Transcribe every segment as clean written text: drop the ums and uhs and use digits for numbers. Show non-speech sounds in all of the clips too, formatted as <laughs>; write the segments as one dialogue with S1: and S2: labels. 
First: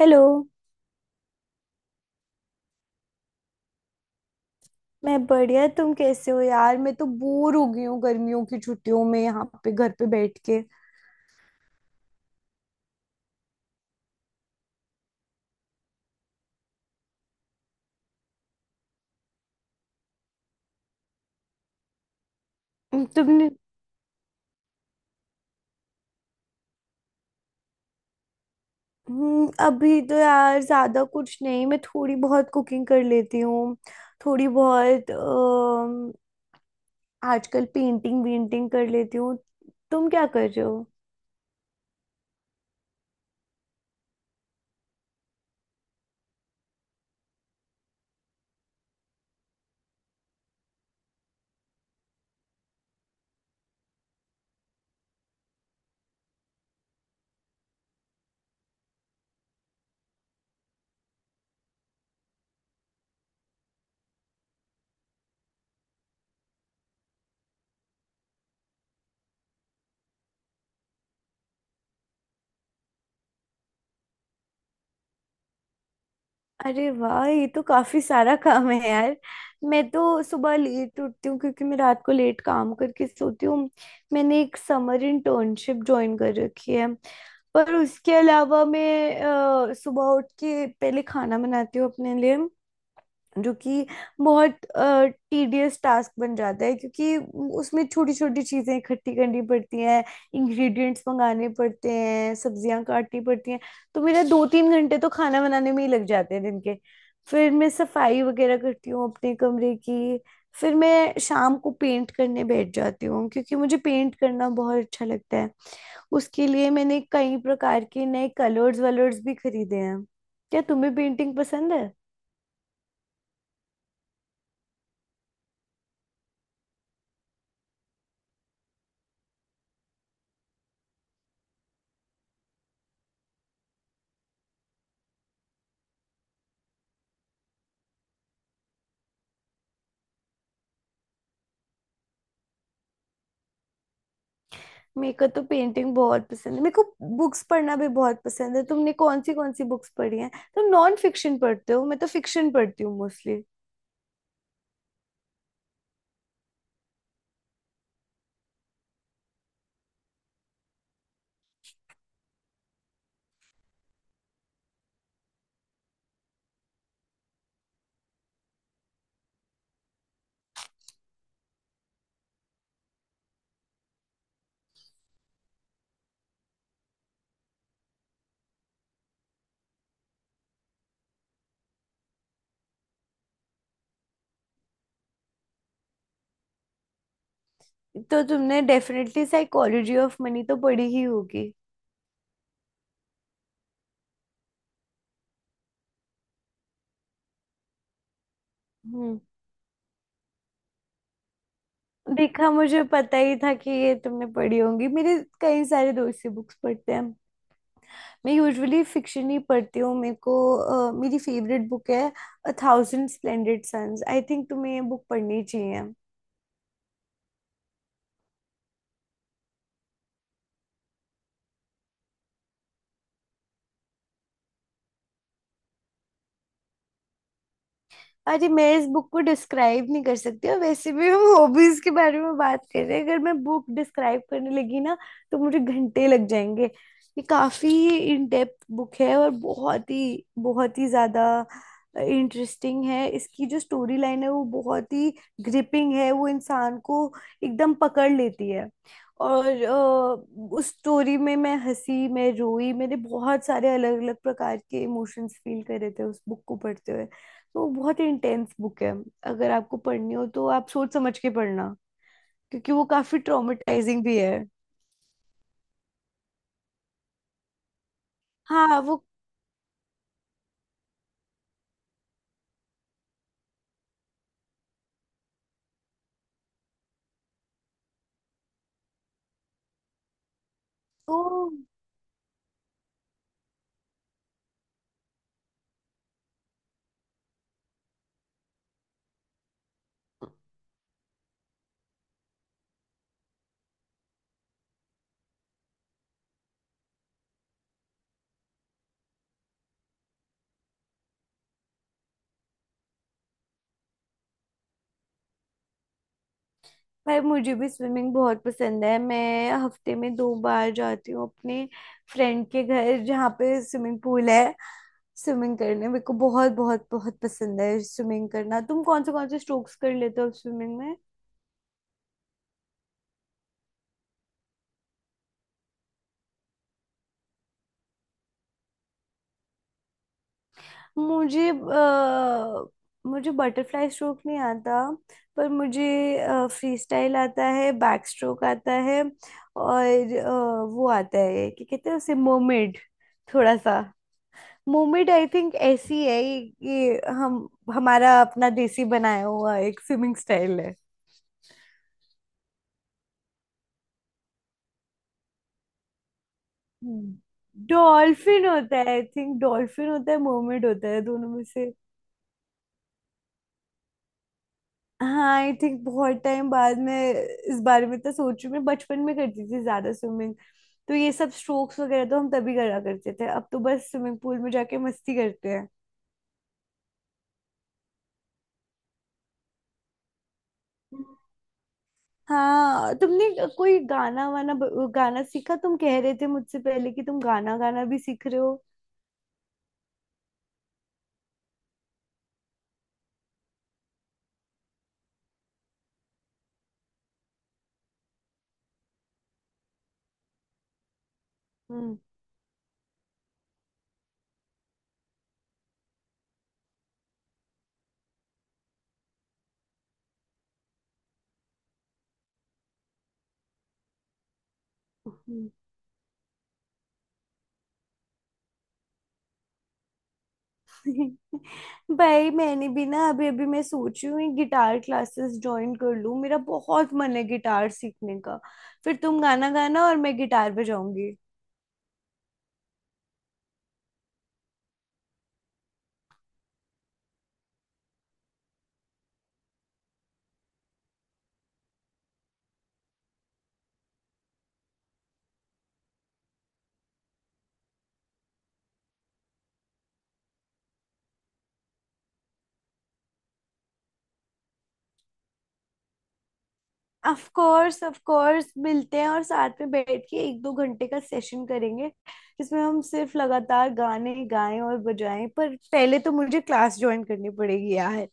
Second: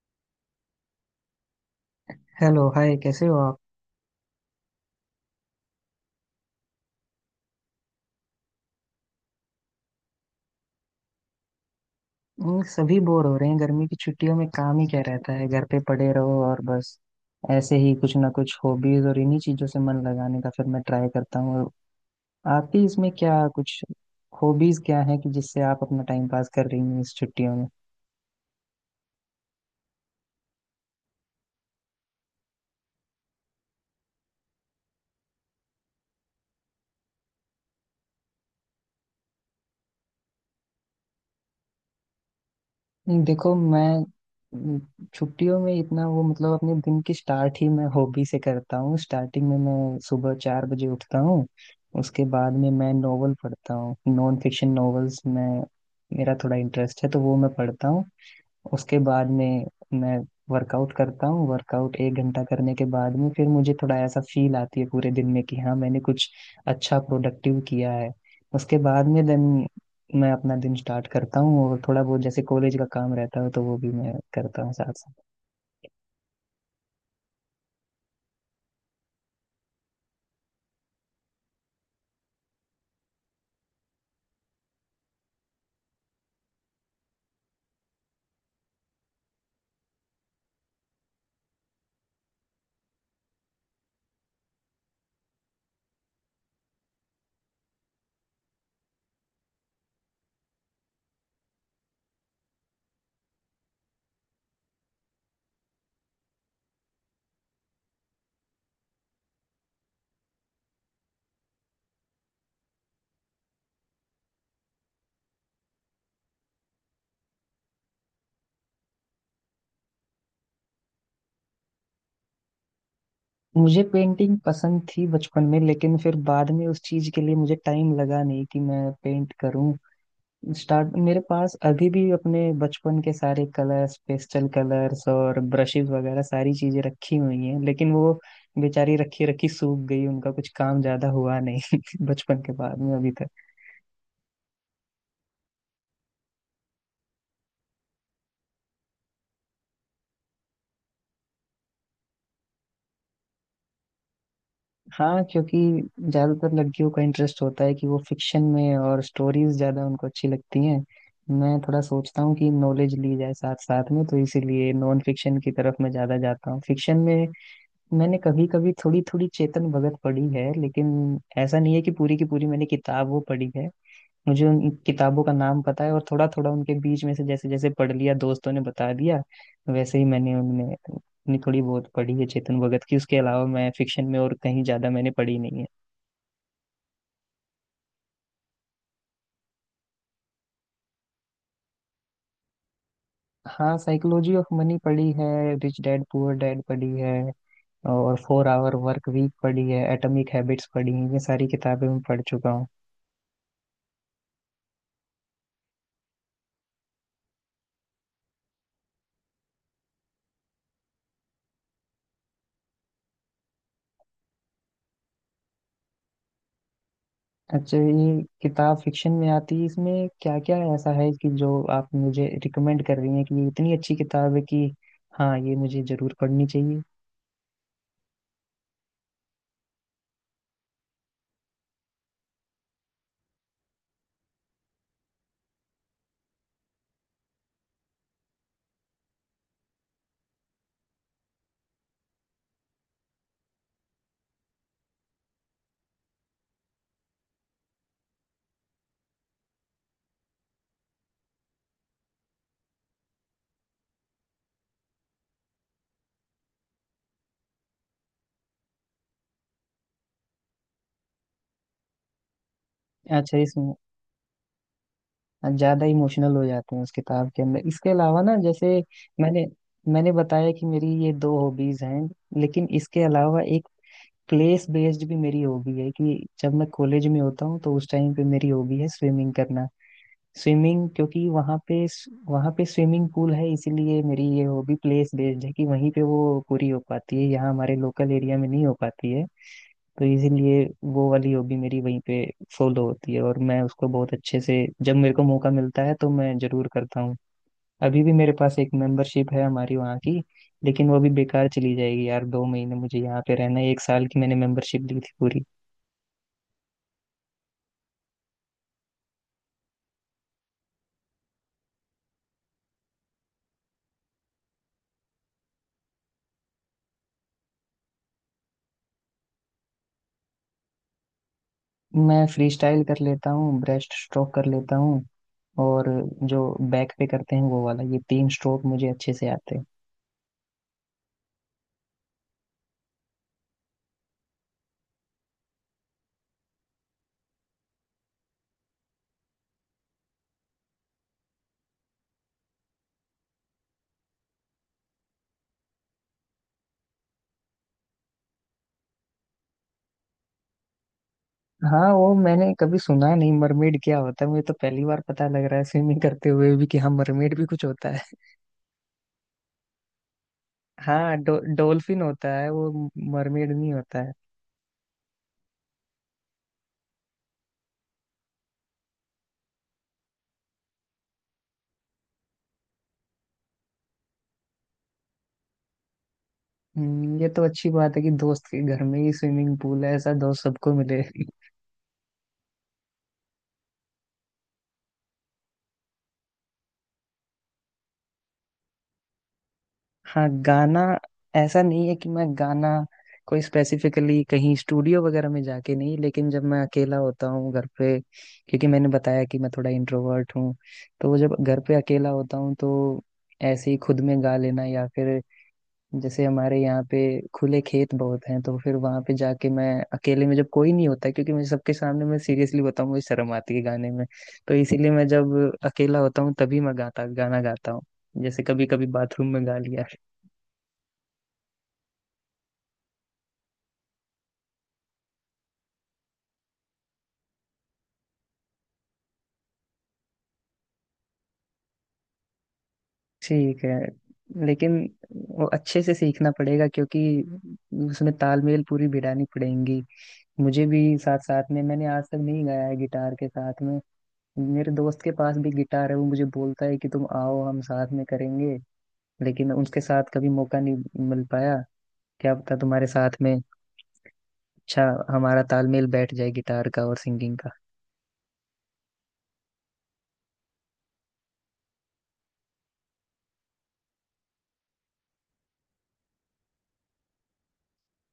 S1: Hello.
S2: Hello hi, कैसे हो आप?
S1: मैं बढ़िया, तुम कैसे हो यार? मैं तो बोर हो गई हूँ गर्मियों की छुट्टियों में यहाँ पे घर पे बैठ के।
S2: सभी बोर हो रहे हैं। गर्मी की छुट्टियों में काम ही क्या रहता है, घर पे पड़े रहो और बस ऐसे ही कुछ ना कुछ हॉबीज और इन्हीं चीजों से मन लगाने का फिर मैं ट्राई करता हूँ। और आपकी इसमें क्या
S1: तुमने
S2: कुछ हॉबीज क्या है कि जिससे आप अपना टाइम पास कर रही हैं इस छुट्टियों में?
S1: अभी तो यार ज्यादा कुछ नहीं, मैं थोड़ी बहुत कुकिंग कर लेती हूँ। थोड़ी बहुत आजकल पेंटिंग वेंटिंग कर लेती हूँ। तुम क्या कर रहे हो?
S2: देखो, मैं छुट्टियों में इतना वो मतलब अपने दिन की स्टार्ट ही मैं हॉबी से करता हूँ। स्टार्टिंग में मैं सुबह 4 बजे उठता हूँ। उसके बाद में मैं नोवेल पढ़ता हूँ, नॉन फिक्शन नॉवेल्स में मेरा थोड़ा इंटरेस्ट है तो वो मैं पढ़ता हूँ। उसके बाद में मैं वर्कआउट करता हूँ। वर्कआउट 1 घंटा करने के बाद में फिर मुझे थोड़ा ऐसा फील आती है पूरे दिन में कि हाँ, मैंने कुछ अच्छा प्रोडक्टिव किया है। उसके बाद में देन मैं अपना दिन स्टार्ट करता हूँ और थोड़ा बहुत जैसे कॉलेज का काम रहता है तो वो भी मैं करता हूँ साथ साथ।
S1: अरे वाह, ये तो काफी सारा काम है यार। मैं तो सुबह लेट उठती हूँ क्योंकि मैं रात को लेट काम करके सोती हूँ। मैंने एक समर इंटर्नशिप ज्वाइन कर रखी है। पर उसके अलावा मैं सुबह उठ के पहले खाना बनाती हूँ अपने लिए, जो कि बहुत टीडियस टास्क बन जाता है, क्योंकि उसमें छोटी छोटी चीजें इकट्ठी करनी पड़ती हैं, इंग्रेडिएंट्स मंगाने पड़ते हैं, सब्जियां काटनी पड़ती हैं। तो मेरा दो तीन घंटे तो खाना बनाने में ही लग जाते हैं दिन के। फिर मैं सफाई वगैरह करती हूँ अपने कमरे की। फिर मैं शाम को पेंट करने बैठ जाती हूँ क्योंकि मुझे पेंट करना बहुत अच्छा लगता है। उसके लिए मैंने कई प्रकार के नए कलर्स वलर्स भी खरीदे हैं। क्या तुम्हें पेंटिंग पसंद है?
S2: मुझे पेंटिंग पसंद थी बचपन में लेकिन फिर बाद में उस चीज के लिए मुझे टाइम लगा नहीं कि मैं पेंट करूँ। स्टार्ट मेरे पास अभी भी अपने बचपन के सारे कलर्स, पेस्टल कलर्स और ब्रशेस वगैरह सारी चीजें रखी हुई हैं, लेकिन वो बेचारी रखी रखी सूख गई, उनका कुछ काम ज्यादा हुआ नहीं <laughs> बचपन के बाद में अभी तक।
S1: मेरे को तो पेंटिंग बहुत पसंद है। मेरे को बुक्स पढ़ना भी बहुत पसंद है। तुमने कौन सी बुक्स पढ़ी हैं? तुम नॉन फिक्शन पढ़ते हो, मैं तो फिक्शन पढ़ती हूँ मोस्टली।
S2: हाँ, क्योंकि ज्यादातर लड़कियों का इंटरेस्ट होता है कि वो फिक्शन में, और स्टोरीज ज्यादा उनको अच्छी लगती हैं। मैं थोड़ा सोचता हूँ कि नॉलेज ली जाए साथ साथ में, तो इसीलिए नॉन फिक्शन की तरफ मैं ज्यादा जाता हूँ। फिक्शन में मैंने कभी कभी थोड़ी थोड़ी चेतन भगत पढ़ी है, लेकिन ऐसा नहीं है कि पूरी की पूरी मैंने किताब वो पढ़ी है। मुझे उन किताबों का नाम पता है और थोड़ा थोड़ा उनके बीच में से जैसे जैसे पढ़ लिया दोस्तों ने बता दिया वैसे ही मैंने उनमें अपनी थोड़ी बहुत पढ़ी है चेतन भगत की। उसके अलावा मैं फिक्शन में और कहीं ज्यादा मैंने पढ़ी नहीं है।
S1: तो तुमने डेफिनेटली साइकोलॉजी ऑफ मनी तो पढ़ी ही होगी।
S2: हाँ, साइकोलॉजी ऑफ मनी पढ़ी है, रिच डैड पुअर डैड पढ़ी है, और four hour work
S1: hmm.
S2: Week पढ़ी है, एटॉमिक हैबिट्स पढ़ी है, ये सारी किताबें मैं पढ़ चुका
S1: देखा,
S2: हूँ।
S1: मुझे पता ही था कि ये तुमने पढ़ी होंगी, मेरे कई सारे दोस्त ये बुक्स पढ़ते हैं। मैं यूजुअली फिक्शन ही पढ़ती हूँ। मेरी फेवरेट बुक है a thousand splendid suns, I think तुम्हें ये बुक पढ़नी चाहिए।
S2: अच्छा, ये किताब फिक्शन में आती है? इसमें क्या क्या ऐसा है कि जो आप मुझे रिकमेंड कर रही हैं कि ये इतनी अच्छी किताब है कि हाँ ये मुझे जरूर पढ़नी चाहिए?
S1: अरे, मैं इस बुक को डिस्क्राइब नहीं कर सकती, और वैसे भी हम हॉबीज के बारे में बात कर रहे हैं। अगर मैं बुक डिस्क्राइब करने लगी ना तो मुझे घंटे लग जाएंगे। ये काफी इन डेप्थ बुक है और बहुत ही ज्यादा इंटरेस्टिंग है। इसकी जो स्टोरी लाइन है वो बहुत ही ग्रिपिंग है, वो इंसान को एकदम पकड़ लेती है। और उस स्टोरी में मैं हंसी, मैं रोई, मैंने बहुत सारे अलग अलग प्रकार के इमोशंस फील करे थे उस बुक को पढ़ते हुए। तो बहुत इंटेंस बुक है, अगर आपको पढ़नी हो तो आप सोच समझ के पढ़ना, क्योंकि वो काफी
S2: अच्छा, इसमें
S1: ट्रॉमेटाइजिंग भी है।
S2: ज्यादा इमोशनल हो जाते हैं उस किताब के अंदर? इसके अलावा ना जैसे
S1: हाँ, वो
S2: मैंने मैंने बताया कि मेरी ये दो हॉबीज हैं, लेकिन इसके अलावा एक प्लेस बेस्ड भी मेरी हॉबी है कि जब मैं कॉलेज में होता हूँ तो उस टाइम पे मेरी हॉबी है स्विमिंग करना। स्विमिंग क्योंकि
S1: तो।
S2: वहाँ पे स्विमिंग पूल है, इसीलिए मेरी ये वो भी प्लेस बेस्ड है कि वहीं पे वो पूरी हो पाती है, यहाँ हमारे लोकल एरिया में नहीं हो पाती है। तो इसीलिए वो वाली हॉबी मेरी वहीं पे फॉलो होती है और मैं उसको बहुत अच्छे से जब मेरे को मौका मिलता है तो मैं जरूर करता हूँ। अभी भी मेरे पास एक मेंबरशिप है हमारी वहाँ की, लेकिन वो भी बेकार चली जाएगी यार। 2 महीने मुझे यहाँ पे रहना है, 1 साल की मैंने मेंबरशिप ली थी पूरी।
S1: भाई, मुझे भी स्विमिंग बहुत पसंद है। मैं हफ्ते में 2 बार जाती हूँ अपने फ्रेंड के घर जहाँ पे स्विमिंग पूल है। स्विमिंग करने मेरे को बहुत बहुत बहुत पसंद है। स्विमिंग करना, तुम कौन से स्ट्रोक्स कर लेते हो स्विमिंग में?
S2: मैं फ्री स्टाइल कर लेता हूँ, ब्रेस्ट स्ट्रोक कर लेता हूँ, और जो बैक पे करते हैं वो वाला, ये तीन स्ट्रोक मुझे अच्छे से आते हैं।
S1: मुझे अ, मुझे बटरफ्लाई स्ट्रोक नहीं आता। पर मुझे फ्री स्टाइल आता है, बैक स्ट्रोक आता है। और वो आता है, क्या कहते हैं उसे, मोमेड। थोड़ा सा मोमेड आई थिंक, ऐसी है ये हम हमारा अपना देसी बनाया हुआ एक स्विमिंग स्टाइल है।
S2: हाँ, वो मैंने कभी सुना नहीं मरमेड क्या होता है, मुझे तो पहली बार पता लग रहा है स्विमिंग करते हुए भी कि हाँ मरमेड भी कुछ होता है।
S1: डॉल्फिन होता है आई थिंक, डॉल्फिन होता है मोमेड होता है
S2: हाँ,
S1: दोनों में से।
S2: डोल्फिन होता है, वो मरमेड नहीं होता है।
S1: हाँ आई थिंक बहुत टाइम बाद में इस बारे में तो सोच रही हूँ। मैं बचपन में करती थी ज्यादा स्विमिंग, तो ये सब स्ट्रोक्स वगैरह तो हम तभी करा करते थे। अब तो बस स्विमिंग पूल में जाके मस्ती करते हैं।
S2: ये तो अच्छी बात है कि दोस्त के घर में ही स्विमिंग पूल है, ऐसा दोस्त सबको मिले।
S1: हाँ, तुमने कोई गाना वाना गाना सीखा? तुम कह रहे थे मुझसे पहले कि तुम गाना गाना भी सीख रहे हो।
S2: हाँ गाना, ऐसा नहीं है कि मैं गाना कोई स्पेसिफिकली कहीं स्टूडियो वगैरह में जाके नहीं, लेकिन जब मैं अकेला होता हूँ घर पे, क्योंकि मैंने बताया कि मैं थोड़ा इंट्रोवर्ट हूँ, तो जब घर पे
S1: हम्म।
S2: अकेला होता हूँ तो ऐसे ही खुद में गा लेना, या फिर जैसे हमारे यहाँ पे खुले खेत बहुत हैं तो फिर वहां पे जाके मैं अकेले में, जब कोई नहीं होता है, क्योंकि मुझे सबके सामने मैं सीरियसली बताऊँ मुझे शर्म आती है गाने में, तो इसीलिए मैं जब
S1: हम्म।
S2: अकेला होता हूँ तभी मैं गाता गाना गाता हूँ। जैसे कभी कभी बाथरूम में गा लिया।
S1: <laughs> भाई, मैंने भी ना अभी अभी मैं सोच रही हूँ ये गिटार क्लासेस ज्वाइन कर लूँ, मेरा बहुत मन है गिटार सीखने का। फिर तुम गाना गाना और मैं गिटार बजाऊंगी।
S2: ठीक है, लेकिन वो अच्छे से सीखना पड़ेगा, क्योंकि उसमें तालमेल पूरी भिड़ानी पड़ेगी। मुझे भी साथ साथ में मैंने आज तक नहीं गाया है गिटार के साथ में। मेरे दोस्त के पास भी गिटार है, वो मुझे बोलता है कि तुम आओ हम साथ में करेंगे, लेकिन उसके साथ कभी मौका नहीं मिल पाया। क्या पता तुम्हारे साथ में अच्छा हमारा तालमेल बैठ जाए गिटार का और
S1: ऑफ
S2: सिंगिंग का।
S1: कोर्स, ऑफ कोर्स मिलते हैं और साथ में बैठ के एक दो घंटे का सेशन करेंगे जिसमें हम सिर्फ लगातार गाने गाएं और बजाएं। पर पहले तो मुझे क्लास ज्वाइन करनी पड़ेगी यार,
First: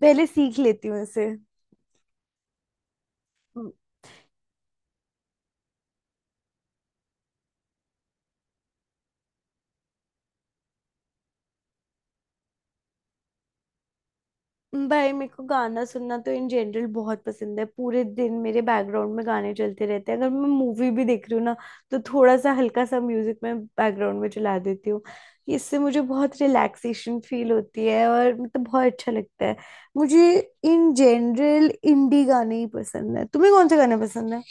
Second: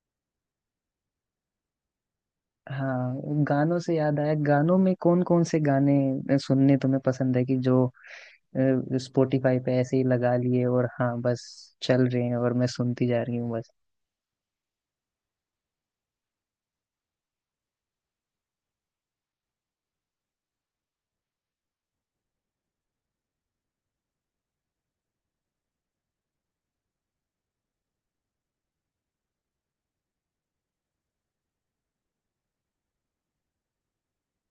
S1: पहले सीख लेती हूँ इसे।
S2: हाँ, गानों से याद आया, गानों में कौन कौन से गाने सुनने तुम्हें पसंद है कि जो स्पॉटिफाई पे ऐसे ही लगा लिए और हाँ बस चल रहे हैं और मैं सुनती जा रही हूँ बस?
S1: भाई मेरे को गाना सुनना तो इन जनरल बहुत पसंद है। पूरे दिन मेरे बैकग्राउंड में गाने चलते रहते हैं। अगर मैं मूवी भी देख रही हूँ ना तो थोड़ा सा हल्का सा म्यूजिक मैं बैकग्राउंड में चला देती हूँ। इससे मुझे बहुत रिलैक्सेशन फील होती है और मतलब बहुत अच्छा लगता है। मुझे इन जनरल इंडी गाने ही पसंद है, तुम्हें कौन से गाने पसंद है?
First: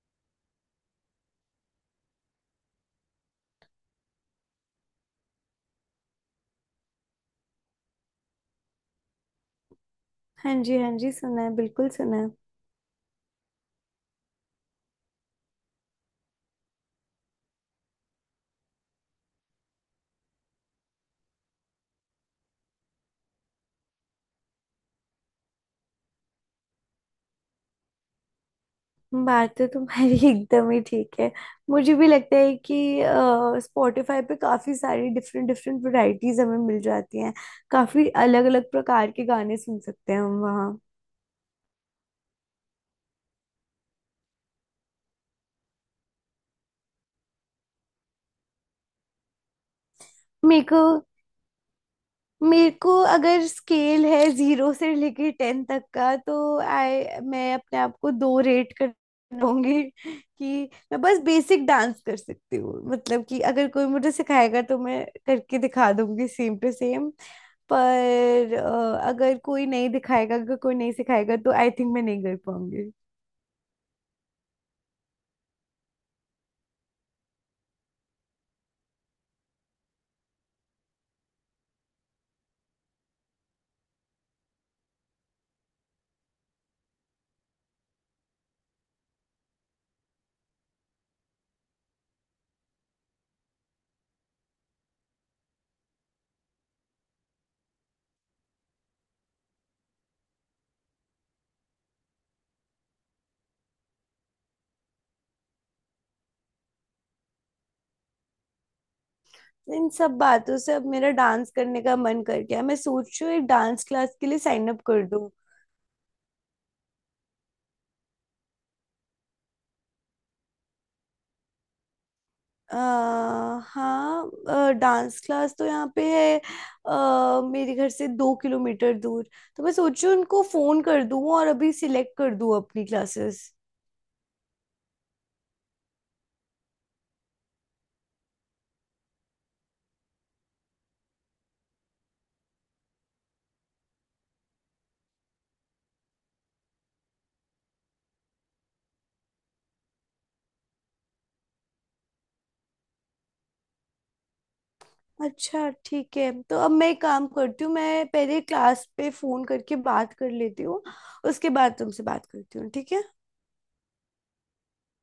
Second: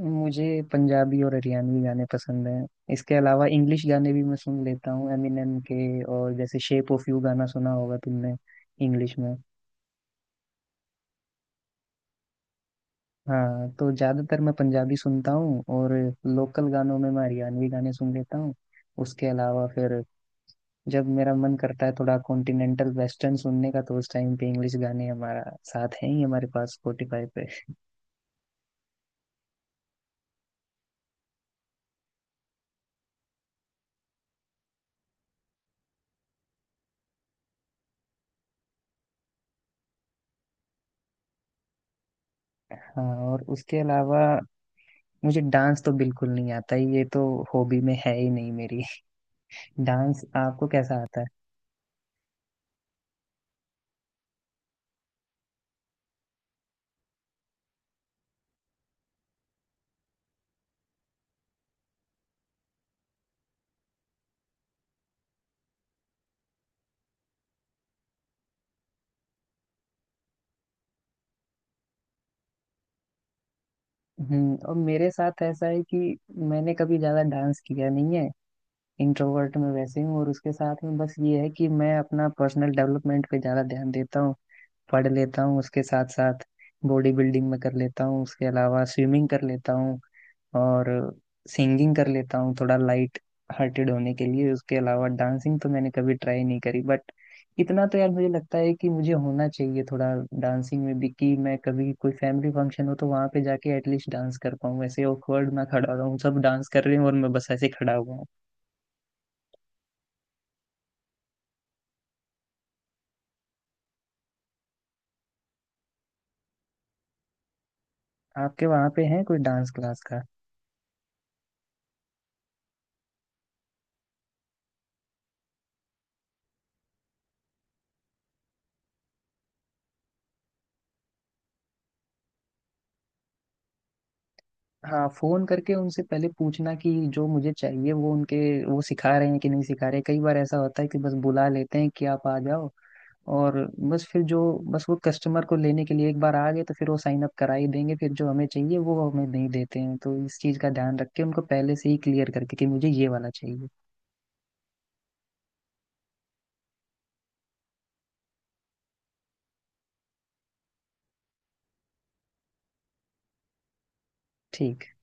S2: मुझे पंजाबी और हरियाणवी गाने पसंद हैं। इसके अलावा इंग्लिश गाने भी मैं सुन लेता हूँ, एमिनेम के, और जैसे शेप ऑफ यू गाना सुना होगा तुमने इंग्लिश में।
S1: हाँ जी, हाँ जी, सुना है, बिल्कुल सुना है।
S2: हाँ, तो ज़्यादातर मैं पंजाबी सुनता हूँ और लोकल गानों में मैं हरियाणवी गाने सुन लेता हूँ। उसके अलावा फिर जब मेरा मन करता है थोड़ा कॉन्टिनेंटल वेस्टर्न सुनने का तो उस टाइम पे इंग्लिश गाने हमारा साथ हैं ही, हमारे पास स्पॉटिफाई पे।
S1: बात तो तुम्हारी <laughs> एकदम ही ठीक है। मुझे भी लगता है कि स्पॉटिफाई पे काफी सारी डिफरेंट डिफरेंट वैरायटीज हमें मिल जाती हैं। काफी अलग अलग प्रकार के गाने सुन सकते हैं हम वहाँ।
S2: हाँ, और उसके अलावा मुझे डांस तो बिल्कुल नहीं आता ही, ये तो हॉबी में है ही नहीं मेरी। <laughs> डांस
S1: मेरे
S2: आपको
S1: को
S2: कैसा आता है?
S1: मेरे को अगर स्केल है 0 से लेके 10 तक का, तो आई मैं अपने आप को दो रेट कर दूंगी कि मैं बस बेसिक डांस कर सकती हूँ। मतलब कि अगर कोई मुझे सिखाएगा तो मैं करके दिखा दूंगी सेम टू सेम। पर अगर कोई नहीं दिखाएगा, अगर कोई नहीं सिखाएगा तो आई थिंक मैं नहीं कर पाऊंगी।
S2: और मेरे साथ ऐसा है कि मैंने कभी ज्यादा डांस किया नहीं है, इंट्रोवर्ट में वैसे हूँ, और उसके साथ में बस ये है कि मैं अपना पर्सनल डेवलपमेंट पे ज्यादा ध्यान देता हूँ, पढ़ लेता हूँ, उसके साथ साथ बॉडी बिल्डिंग में कर लेता हूँ, उसके अलावा स्विमिंग कर लेता हूँ, और सिंगिंग कर लेता हूँ थोड़ा लाइट हार्टेड होने के लिए। उसके अलावा डांसिंग तो मैंने कभी ट्राई नहीं करी, बट इतना तो यार मुझे लगता है कि मुझे होना चाहिए थोड़ा डांसिंग में भी, कि मैं कभी कोई फैमिली फंक्शन हो तो वहां पे जाके एटलीस्ट डांस कर पाऊँ, ऐसे ऑकवर्ड ना खड़ा रहूँ, सब डांस कर रहे हैं और मैं बस ऐसे खड़ा हुआ हूँ।
S1: इन सब बातों से अब मेरा डांस करने का मन कर गया, मैं सोच रही हूँ एक डांस क्लास के लिए साइन अप कर।
S2: आपके वहां पे है कोई डांस क्लास का?
S1: अ, हाँ, डांस क्लास तो यहाँ पे है, मेरे घर से 2 किलोमीटर दूर। तो मैं सोच रही हूँ उनको फोन कर दूँ और अभी सिलेक्ट कर दूँ अपनी क्लासेस।
S2: हाँ, फोन करके उनसे पहले पूछना कि जो मुझे चाहिए वो उनके वो सिखा रहे हैं कि नहीं सिखा रहे। कई बार ऐसा होता है कि बस बुला लेते हैं कि आप आ जाओ और बस फिर जो बस वो कस्टमर को लेने के लिए एक बार आ गए तो फिर वो साइन अप करा ही देंगे, फिर जो हमें चाहिए वो हमें नहीं देते हैं, तो इस चीज़ का ध्यान रख के उनको पहले से ही क्लियर करके कि मुझे ये वाला चाहिए।
S1: अच्छा ठीक है, तो अब मैं एक काम करती हूँ, मैं पहले क्लास पे फोन करके बात कर लेती हूँ। उसके बाद तुमसे बात करती हूँ, ठीक है?
S2: ठीक।